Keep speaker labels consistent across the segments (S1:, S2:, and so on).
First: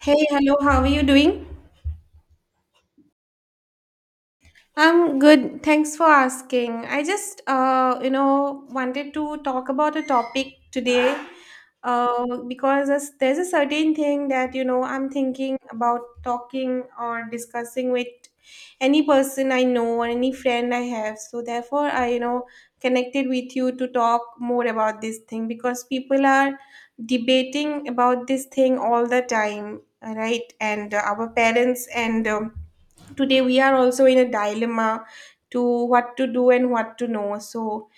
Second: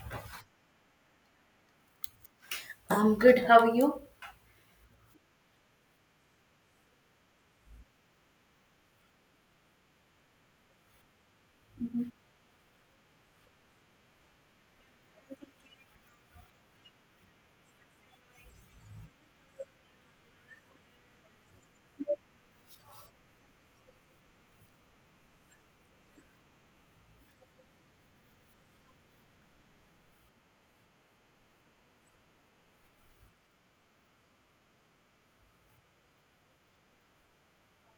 S1: Hey, hello, how are you doing?
S2: I'm good. How are you?
S1: I'm good. Thanks for asking. I just, wanted to talk about a topic today, because there's a certain thing that, I'm thinking about talking or discussing with any person I know or any friend I have. So therefore, I connected with you to talk more about this thing because people are debating about this thing all the time, right? And our parents, and today we are also in a dilemma to what to do and what to know. So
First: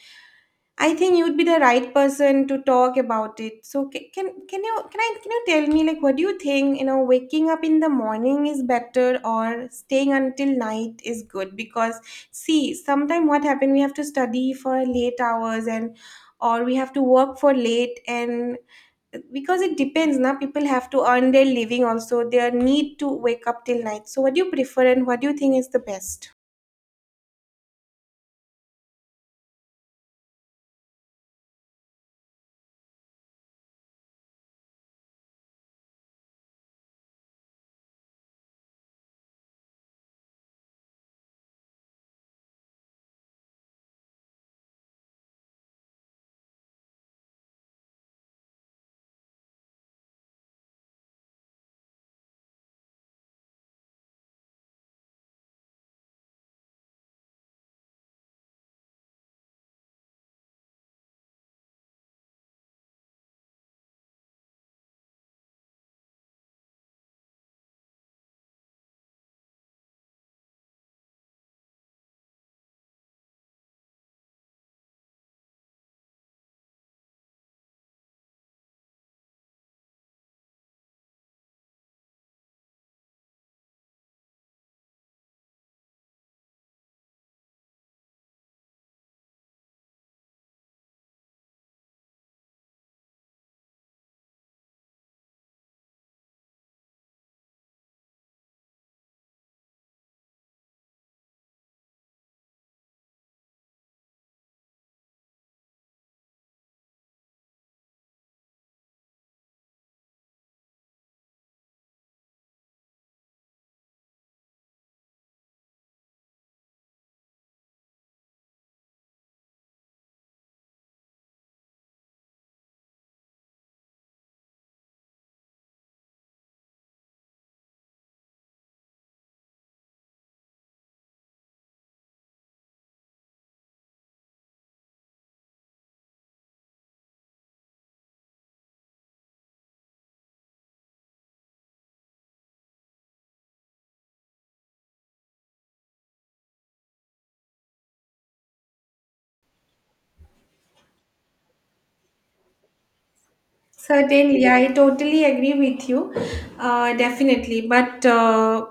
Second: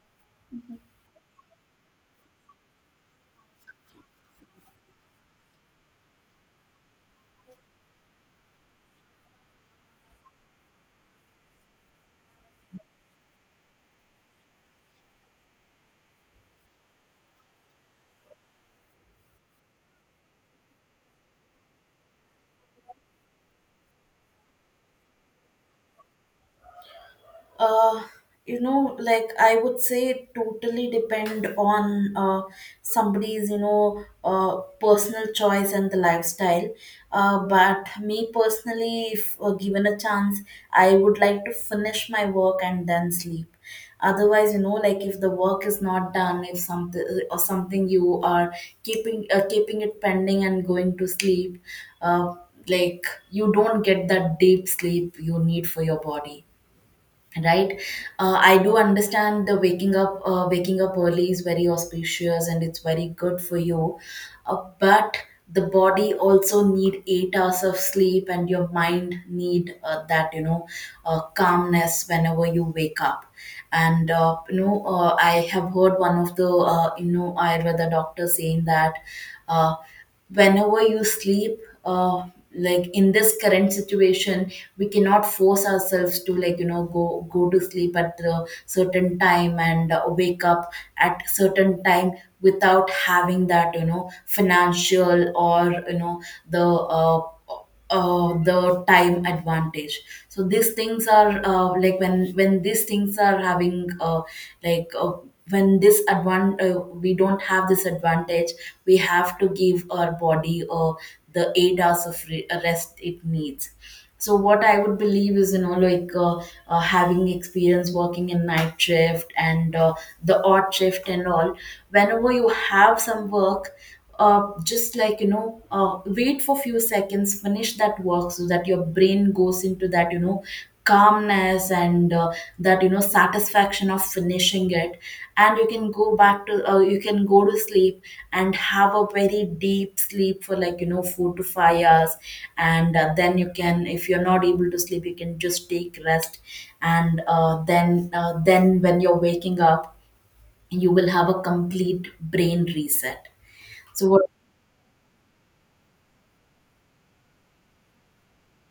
S1: I think you'd be the right person to talk about it. So can you tell me, like, what do you think, waking up in the morning is better or staying until night is good? Because, see, sometime what happen, we have to study for late hours, and or we have to work for late, and because it depends, now people have to earn their living also, their need to wake up till night. So what do you prefer and what do you think is the best?
S2: Uh, like I would say, it totally depend on somebody's, personal choice and the lifestyle. But me personally, if given a chance, I would like to finish my work and then sleep. Otherwise, like if the work is not done, if something or something you are keeping, keeping it pending and going to sleep, uh, like you don't get that deep sleep you need for your body, right. I do understand the waking up early is very auspicious and it's very good for you. But the body also need 8 hours of sleep, and your mind need that, calmness whenever you wake up. And I have heard one of the, ayurveda doctor saying that, uh, whenever you sleep, uh, like in this current situation we cannot force ourselves to, like, go to sleep at a certain time and wake up at certain time, without having that, financial, or the uh, the time advantage. So these things are, like when these things are having, like, we don't have this advantage. We have to give our body, the 8 hours of rest it needs. So what I would believe is, like, having experience working in night shift, and the odd shift and all. Whenever you have some work, just like, wait for few seconds, finish that work so that your brain goes into that, calmness, and that, satisfaction of finishing it, and you can go to sleep and have a very deep sleep for like, 4 to 5 hours. And then, you can, if you're not able to sleep, you can just take rest. And then, when you're waking up, you will have a complete brain reset. So what
S1: Certainly, I totally agree with you. Definitely, but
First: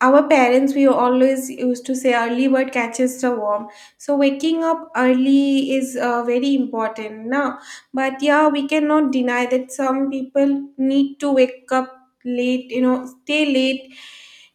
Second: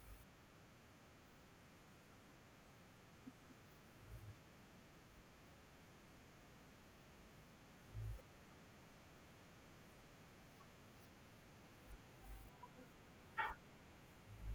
S1: our parents we always used to say early bird catches the worm. So waking up early is very important now. But yeah, we cannot deny that some people need to wake up late. You know, stay late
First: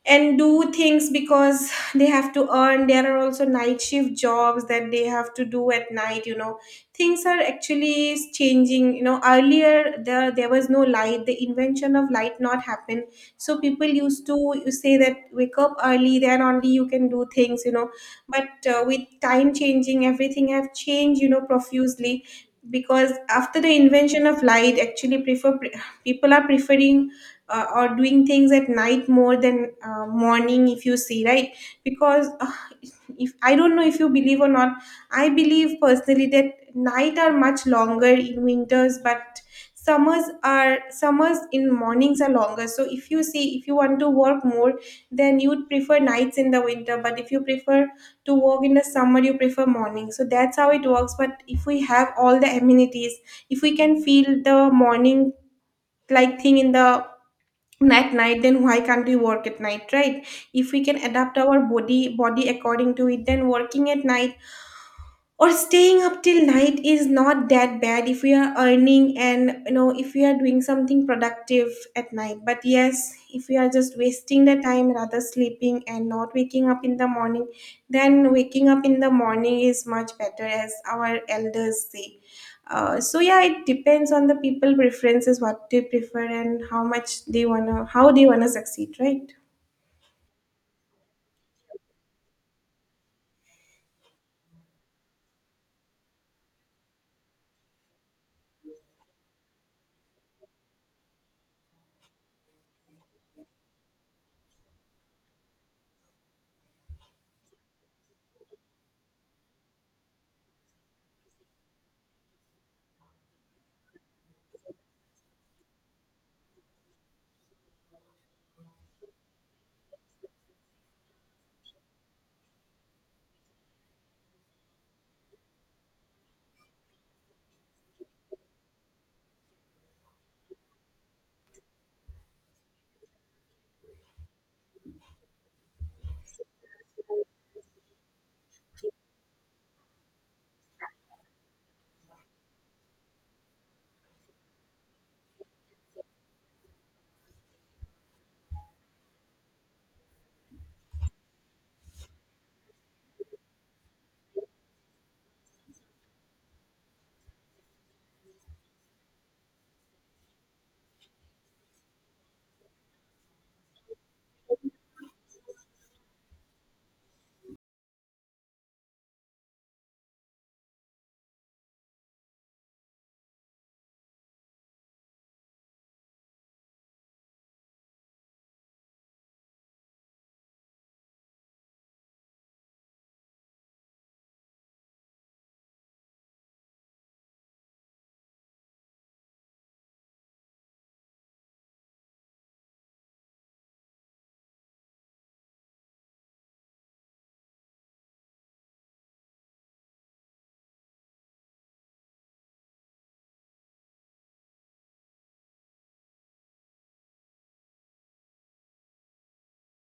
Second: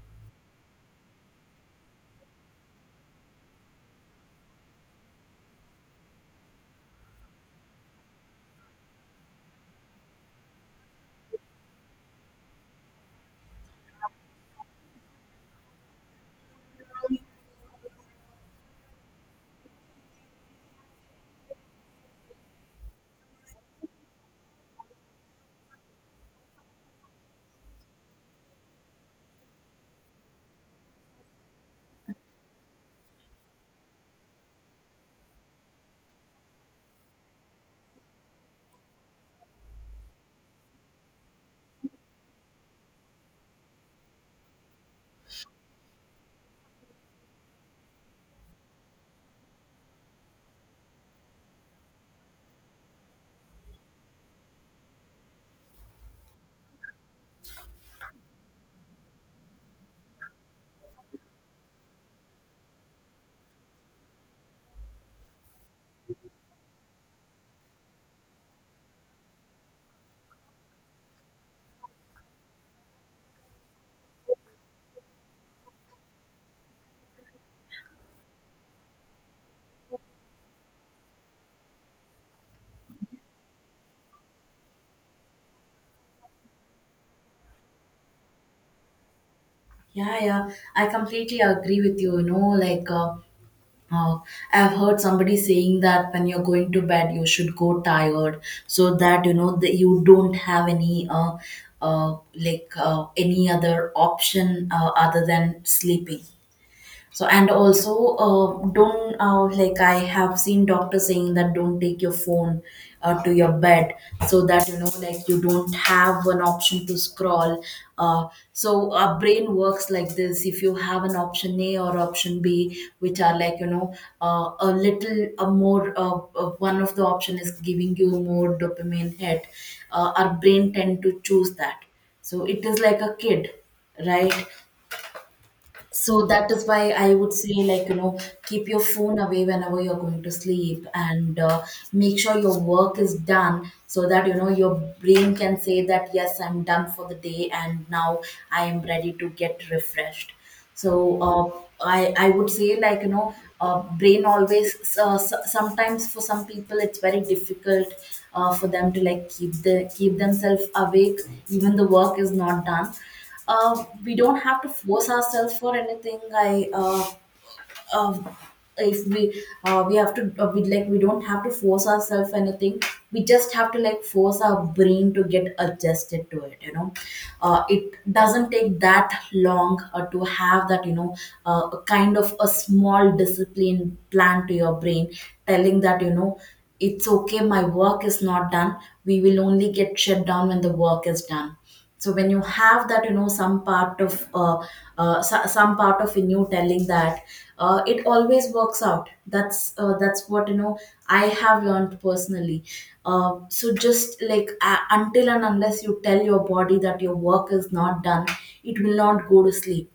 S1: and do things because they have to earn. There are also night shift jobs that they have to do at night. You know, things are actually is changing. You know, earlier there was no light, the invention of light not happened, so people used to, you say that wake up early then only you can do things, you know. But with time changing everything have changed, you know, profusely, because after the invention of light, actually prefer, people are preferring or doing things at night more than morning, if you see, right? Because if I don't know if you believe or not, I believe personally that night are much longer in winters, but summers are summers, in mornings are longer. So if you see, if you want to work more, then you would prefer nights in the winter, but if you prefer to work in the summer, you prefer morning. So that's how it works. But if we have all the amenities, if we can feel the morning like thing in the, at night, then why can't we work at night, right? If we can adapt our body according to it, then working at night or staying up till night is not that bad if we are earning and, you know, if we are doing something productive at night. But yes, if we are just wasting the time rather sleeping and not waking up in the morning, then waking up in the morning is much better, as our elders say. So yeah, it depends on the people preferences what they prefer and how much they wanna, how they wanna succeed, right?
S2: Yeah, yeah, I completely agree with you. Like uh, I've heard somebody saying that when you're going to bed, you should go tired, so that you know that you don't have any, any other option, other than sleeping. So, and also, don't like I have seen doctors saying that don't take your phone, to your bed, so that, like, you don't have an option to scroll. uh, so our brain works like this: if you have an option A or option B, which are like, a little, a more one of the option is giving you more dopamine hit. Our brain tend to choose that. So it is like a kid, right. So that is why I would say, like, keep your phone away whenever you're going to sleep, and make sure your work is done, so that, your brain can say that, yes, I'm done for the day, and now I am ready to get refreshed. So I would say, like, brain always, sometimes, for some people, it's very difficult, for them to, like, keep themselves awake, even the work is not done. We don't have to force ourselves for anything. I uh, if we, we have to, we, like, we don't have to force ourselves anything. We just have to, like, force our brain to get adjusted to it. It doesn't take that long, to have that, a kind of a small discipline plan to your brain, telling that, it's okay. My work is not done. We will only get shut down when the work is done. So when you have that, some part of, in you telling that, it always works out. That's, that's what, I have learned personally. So just, like, until and unless you tell your body that your work is not done, it will not go to sleep.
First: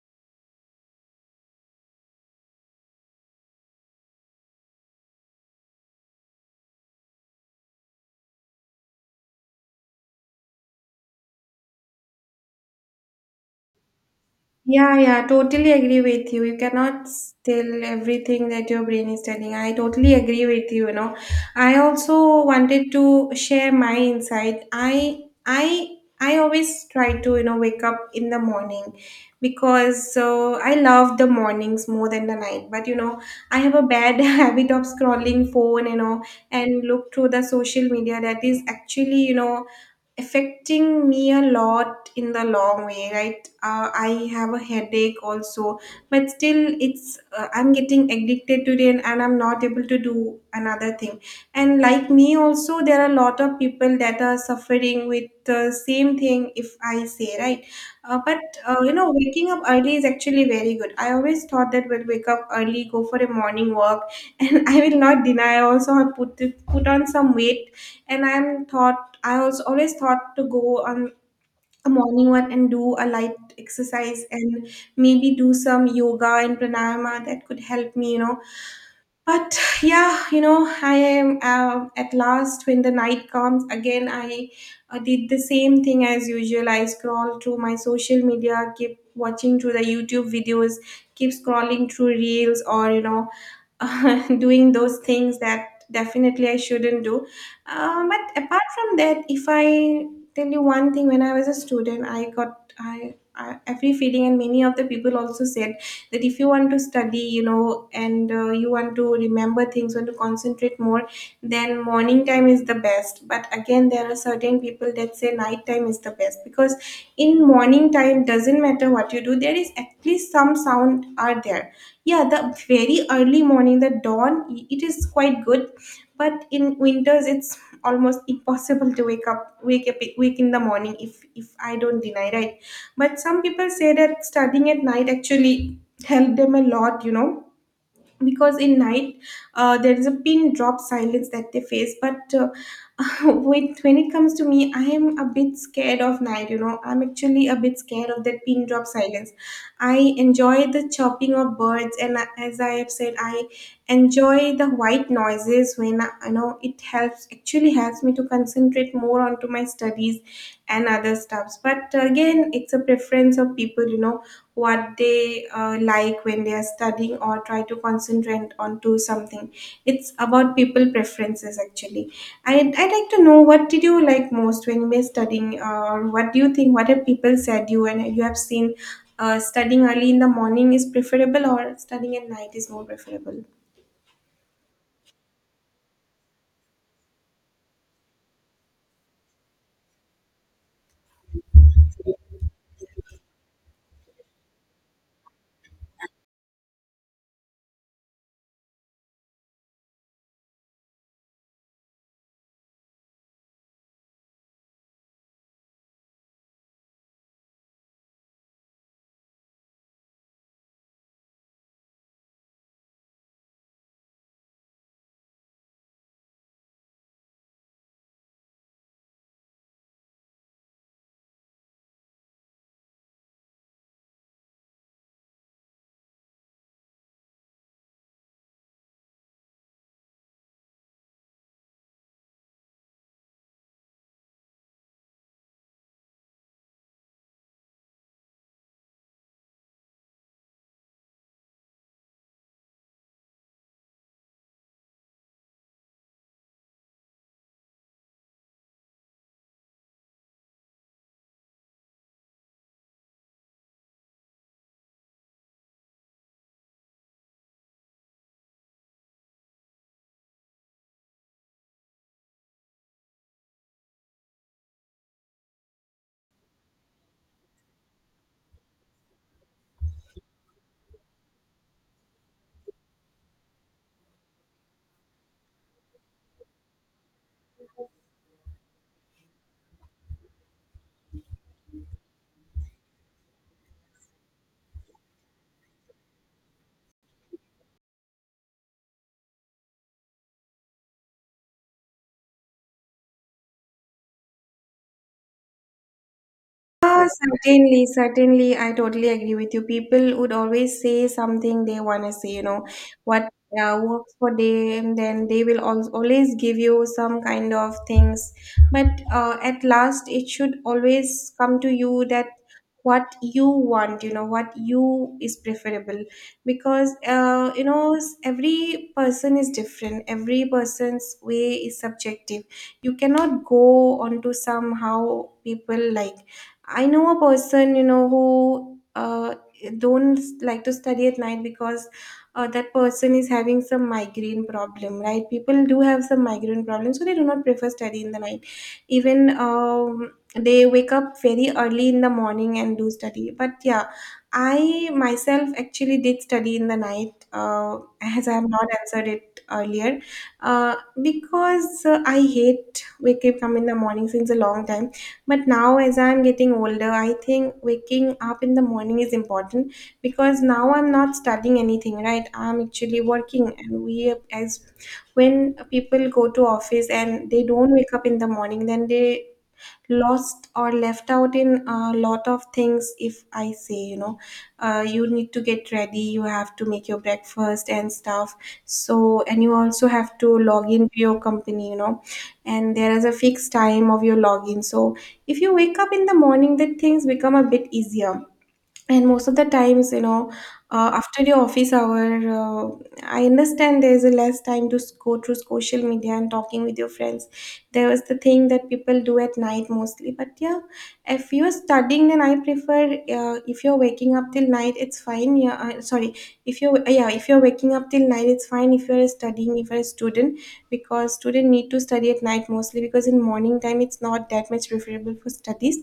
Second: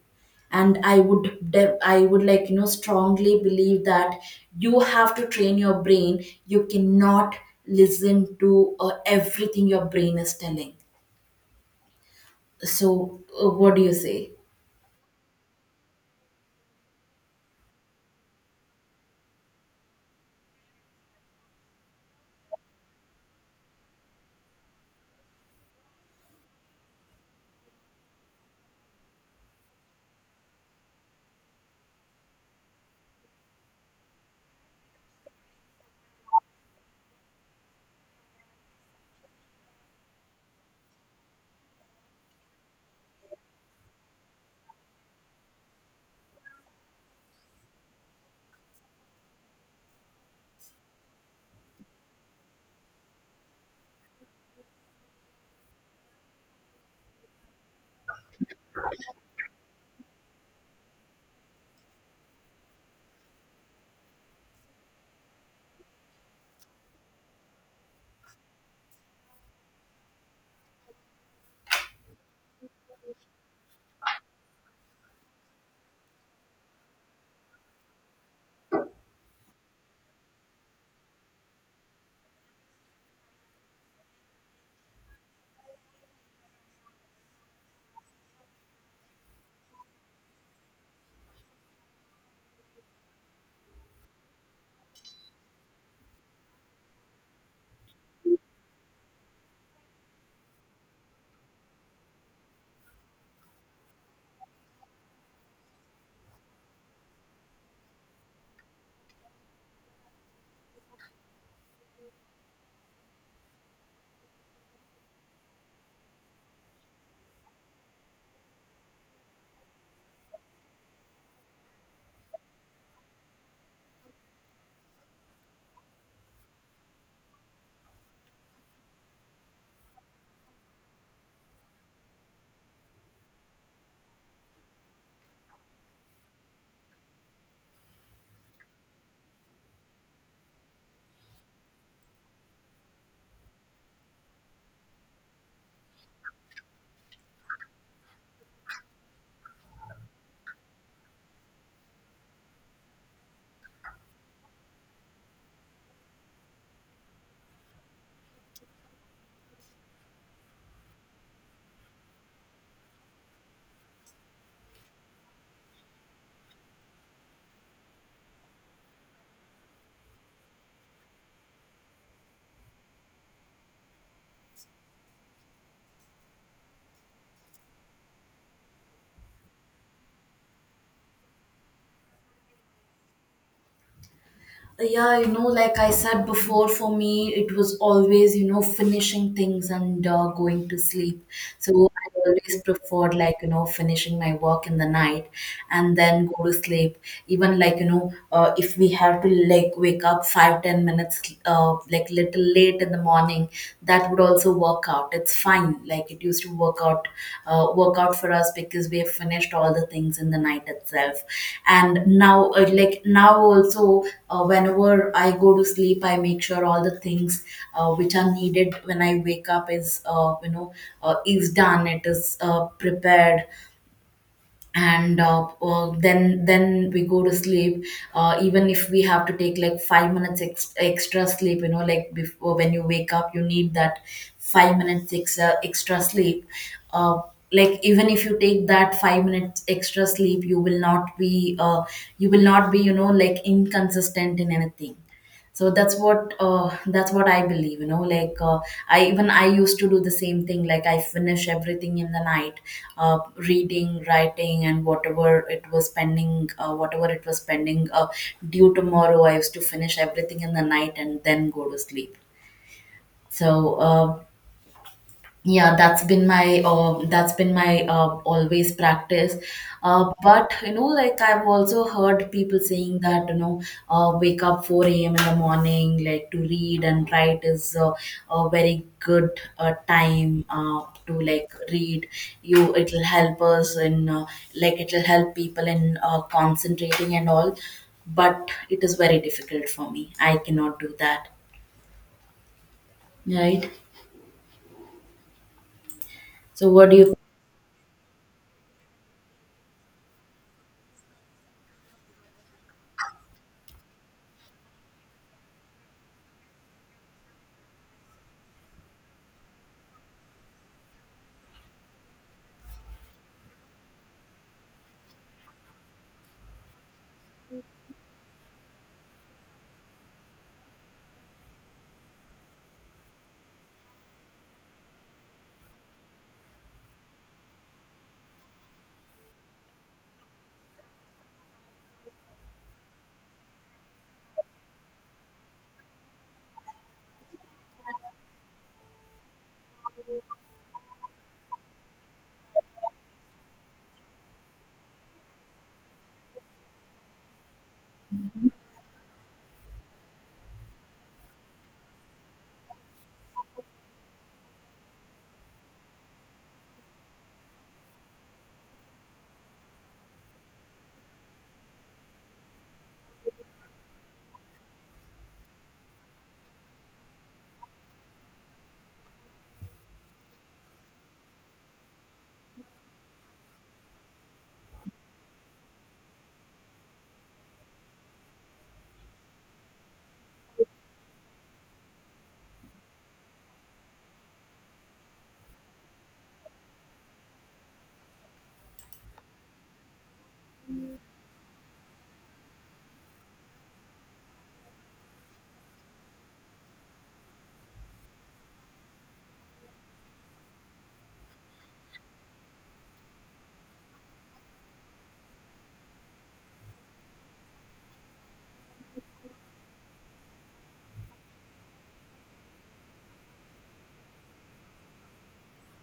S2: And I would, like, strongly believe that you have to train your brain. You cannot listen to, everything your brain is telling. So, what do you say?
S1: Yeah, yeah, totally agree with you. You cannot tell everything that your brain is telling. I totally agree with you, you know. I also wanted to share my insight. I always try to, you know, wake up in the morning because, so I love the mornings more than the night. But you know, I have a bad habit of scrolling phone, you know, and look through the social media that is actually, you know, affecting me a lot in the long way, right? I have a headache also, but still it's I'm getting addicted to it, and I'm not able to do another thing. And like me also, there are a lot of people that are suffering with the same thing, if I say, right? But You know, waking up early is actually very good. I always thought that we'll wake up early, go for a morning walk and I will not deny, I also have put, put on some weight. And I was always thought to go on a morning one and do a light exercise and maybe do some yoga and pranayama that could help me, you know. But yeah, you know, I am at last, when the night comes again, I did the same thing as usual. I scroll through my social media, keep watching through the YouTube videos, keep scrolling through reels, or, you know, doing those things that definitely I shouldn't do. But apart from that, if I tell you one thing, when I was a student, I every feeling, and many of the people also said that if you want to study, you know, and you want to remember things, want to concentrate more, then morning time is the best. But again, there are certain people that say night time is the best, because in morning time, doesn't matter what you do, there is at least some sound are there. Yeah, the very early morning, the dawn, it is quite good. But in winters it's almost impossible to wake up, wake in the morning, if I don't deny, right? But some people say that studying at night actually helped them a lot, you know, because in night there is a pin drop silence that they face. But when it comes to me, I am a bit scared of night, you know. I'm actually a bit scared of that pin drop silence. I enjoy the chirping of birds, and as I have said, I enjoy the white noises when you know, it helps, actually helps me to concentrate more onto my studies and other stuffs. But again, it's a preference of people, you know, what they like when they are studying or try to concentrate onto something. It's about people preferences actually. I'd like to know what did you like most when you were studying, or what do you think, what have people said you and you have seen, studying early in the morning is preferable or studying at night is more preferable?
S2: Yeah, like I said before, for me, it was always, finishing things and going to sleep. So I always preferred, like, finishing my work in the night and then go to sleep. Even, like, if we have to, like, wake up 5-10 minutes, like, little late in the morning, that would also work out. It's fine. Like it used to work out for us, because we have finished all the things in the night itself. And now, like now also, whenever I go to sleep, I make sure all the things, which are needed when I wake up is, is done. It is prepared, and then we go to sleep. Even if we have to take like 5 minutes extra sleep, like before, when you wake up you need that 5 minutes extra sleep. uh, like, even if you take that 5 minutes extra sleep, you will not be, like, inconsistent in anything. So that's what I believe, like, I, even I, used to do the same thing. Like I finish everything in the night, reading, writing, and whatever it was pending, due tomorrow, I used to finish everything in the night and then go to sleep. So, uh, yeah, that's been my always practice. But like I've also heard people saying that, wake up 4 a.m. in the morning, like to read and write is, a very good, time, to, like, read. It'll help us in, like it'll help people in, concentrating and all. But it is very difficult for me. I cannot do that. Right. So, what do
S1: Ah,
S2: you
S1: certainly, certainly. I totally agree with you. People would always say something they want to say, you know, what works for them, then they will al always give you some kind of things. But at last, it should always come to you that what you want, you know, what you is preferable. Because, you know, every person is different, every person's way is subjective. You cannot go onto somehow people, like I know a person, you know, who don't like to study at night because that person is having some migraine problem, right? People do have some migraine problem, so they do not prefer study in the night. Even they wake up very early in the morning and do study. But yeah, I myself actually did study in the night, as I have not answered it earlier, uh, because I hate waking up in the morning since a long time. But now, as I'm getting older, I think waking up in the morning is important, because now I'm not studying anything, right? I'm actually working, and we as, when people go to office and they don't wake up in the morning, then they lost or left out in a lot of things, if I say, you know, you need to get ready, you have to make your breakfast and stuff. So, and you also have to log in to your company, you know, and there is a fixed time of your login. So, if you wake up in the morning, the things become a bit easier. And most of the times, you know, after your office hour, uh, I understand there's a less time to go through social media and talking with your friends. There was the thing that people do at night mostly. But yeah, if you're studying, then I prefer, if you're waking up till night, it's fine. Yeah, sorry, if you're yeah, if you're waking up till night, it's fine, if you're studying, if you're a student, because student need to study at night mostly, because in morning time it's not that much preferable for studies,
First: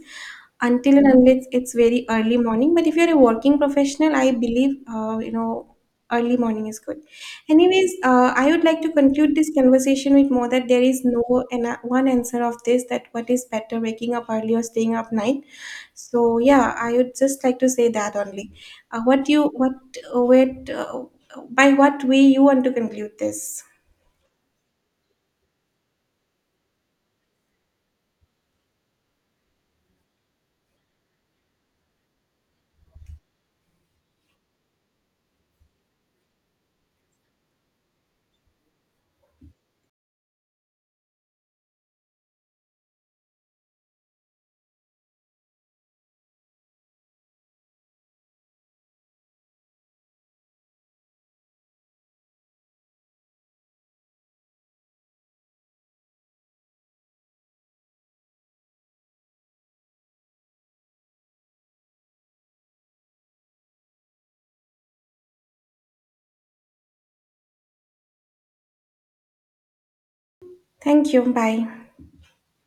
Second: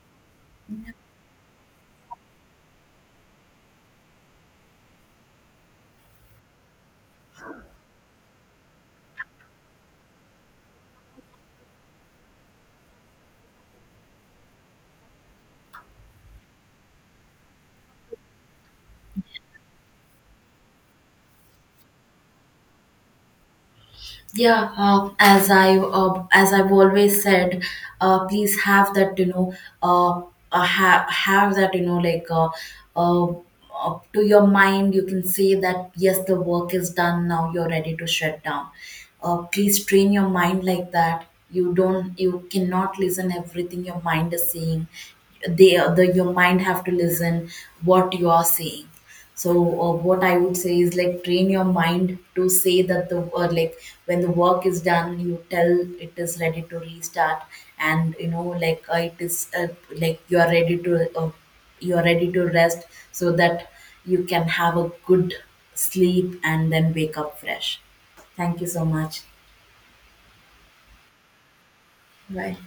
S1: until and unless it's very early morning. But if you're a working professional, I believe, you know, early morning is good. Anyways, I would like to conclude this conversation with more that there is no and one answer of this, that what is better, waking up early or staying up night. So yeah, I would just like to say that only, what you, what by what way you want to conclude this.
S2: Yeah, as I've always said, please have that, uh, like, to your mind, you can say that yes, the work is done. Now you're ready to shut down. Please train your mind like that. You don't, you cannot listen everything your mind is saying. They, the your mind have to listen what you are saying. So, what I would say is, like, train your mind to say that the, or like, when the work is done you tell it is ready to restart. And like, it is, like, you are ready to you are ready to rest, so that you can have a good sleep and then wake up fresh. Thank you so much.
S1: Thank you. Bye.
S2: Bye.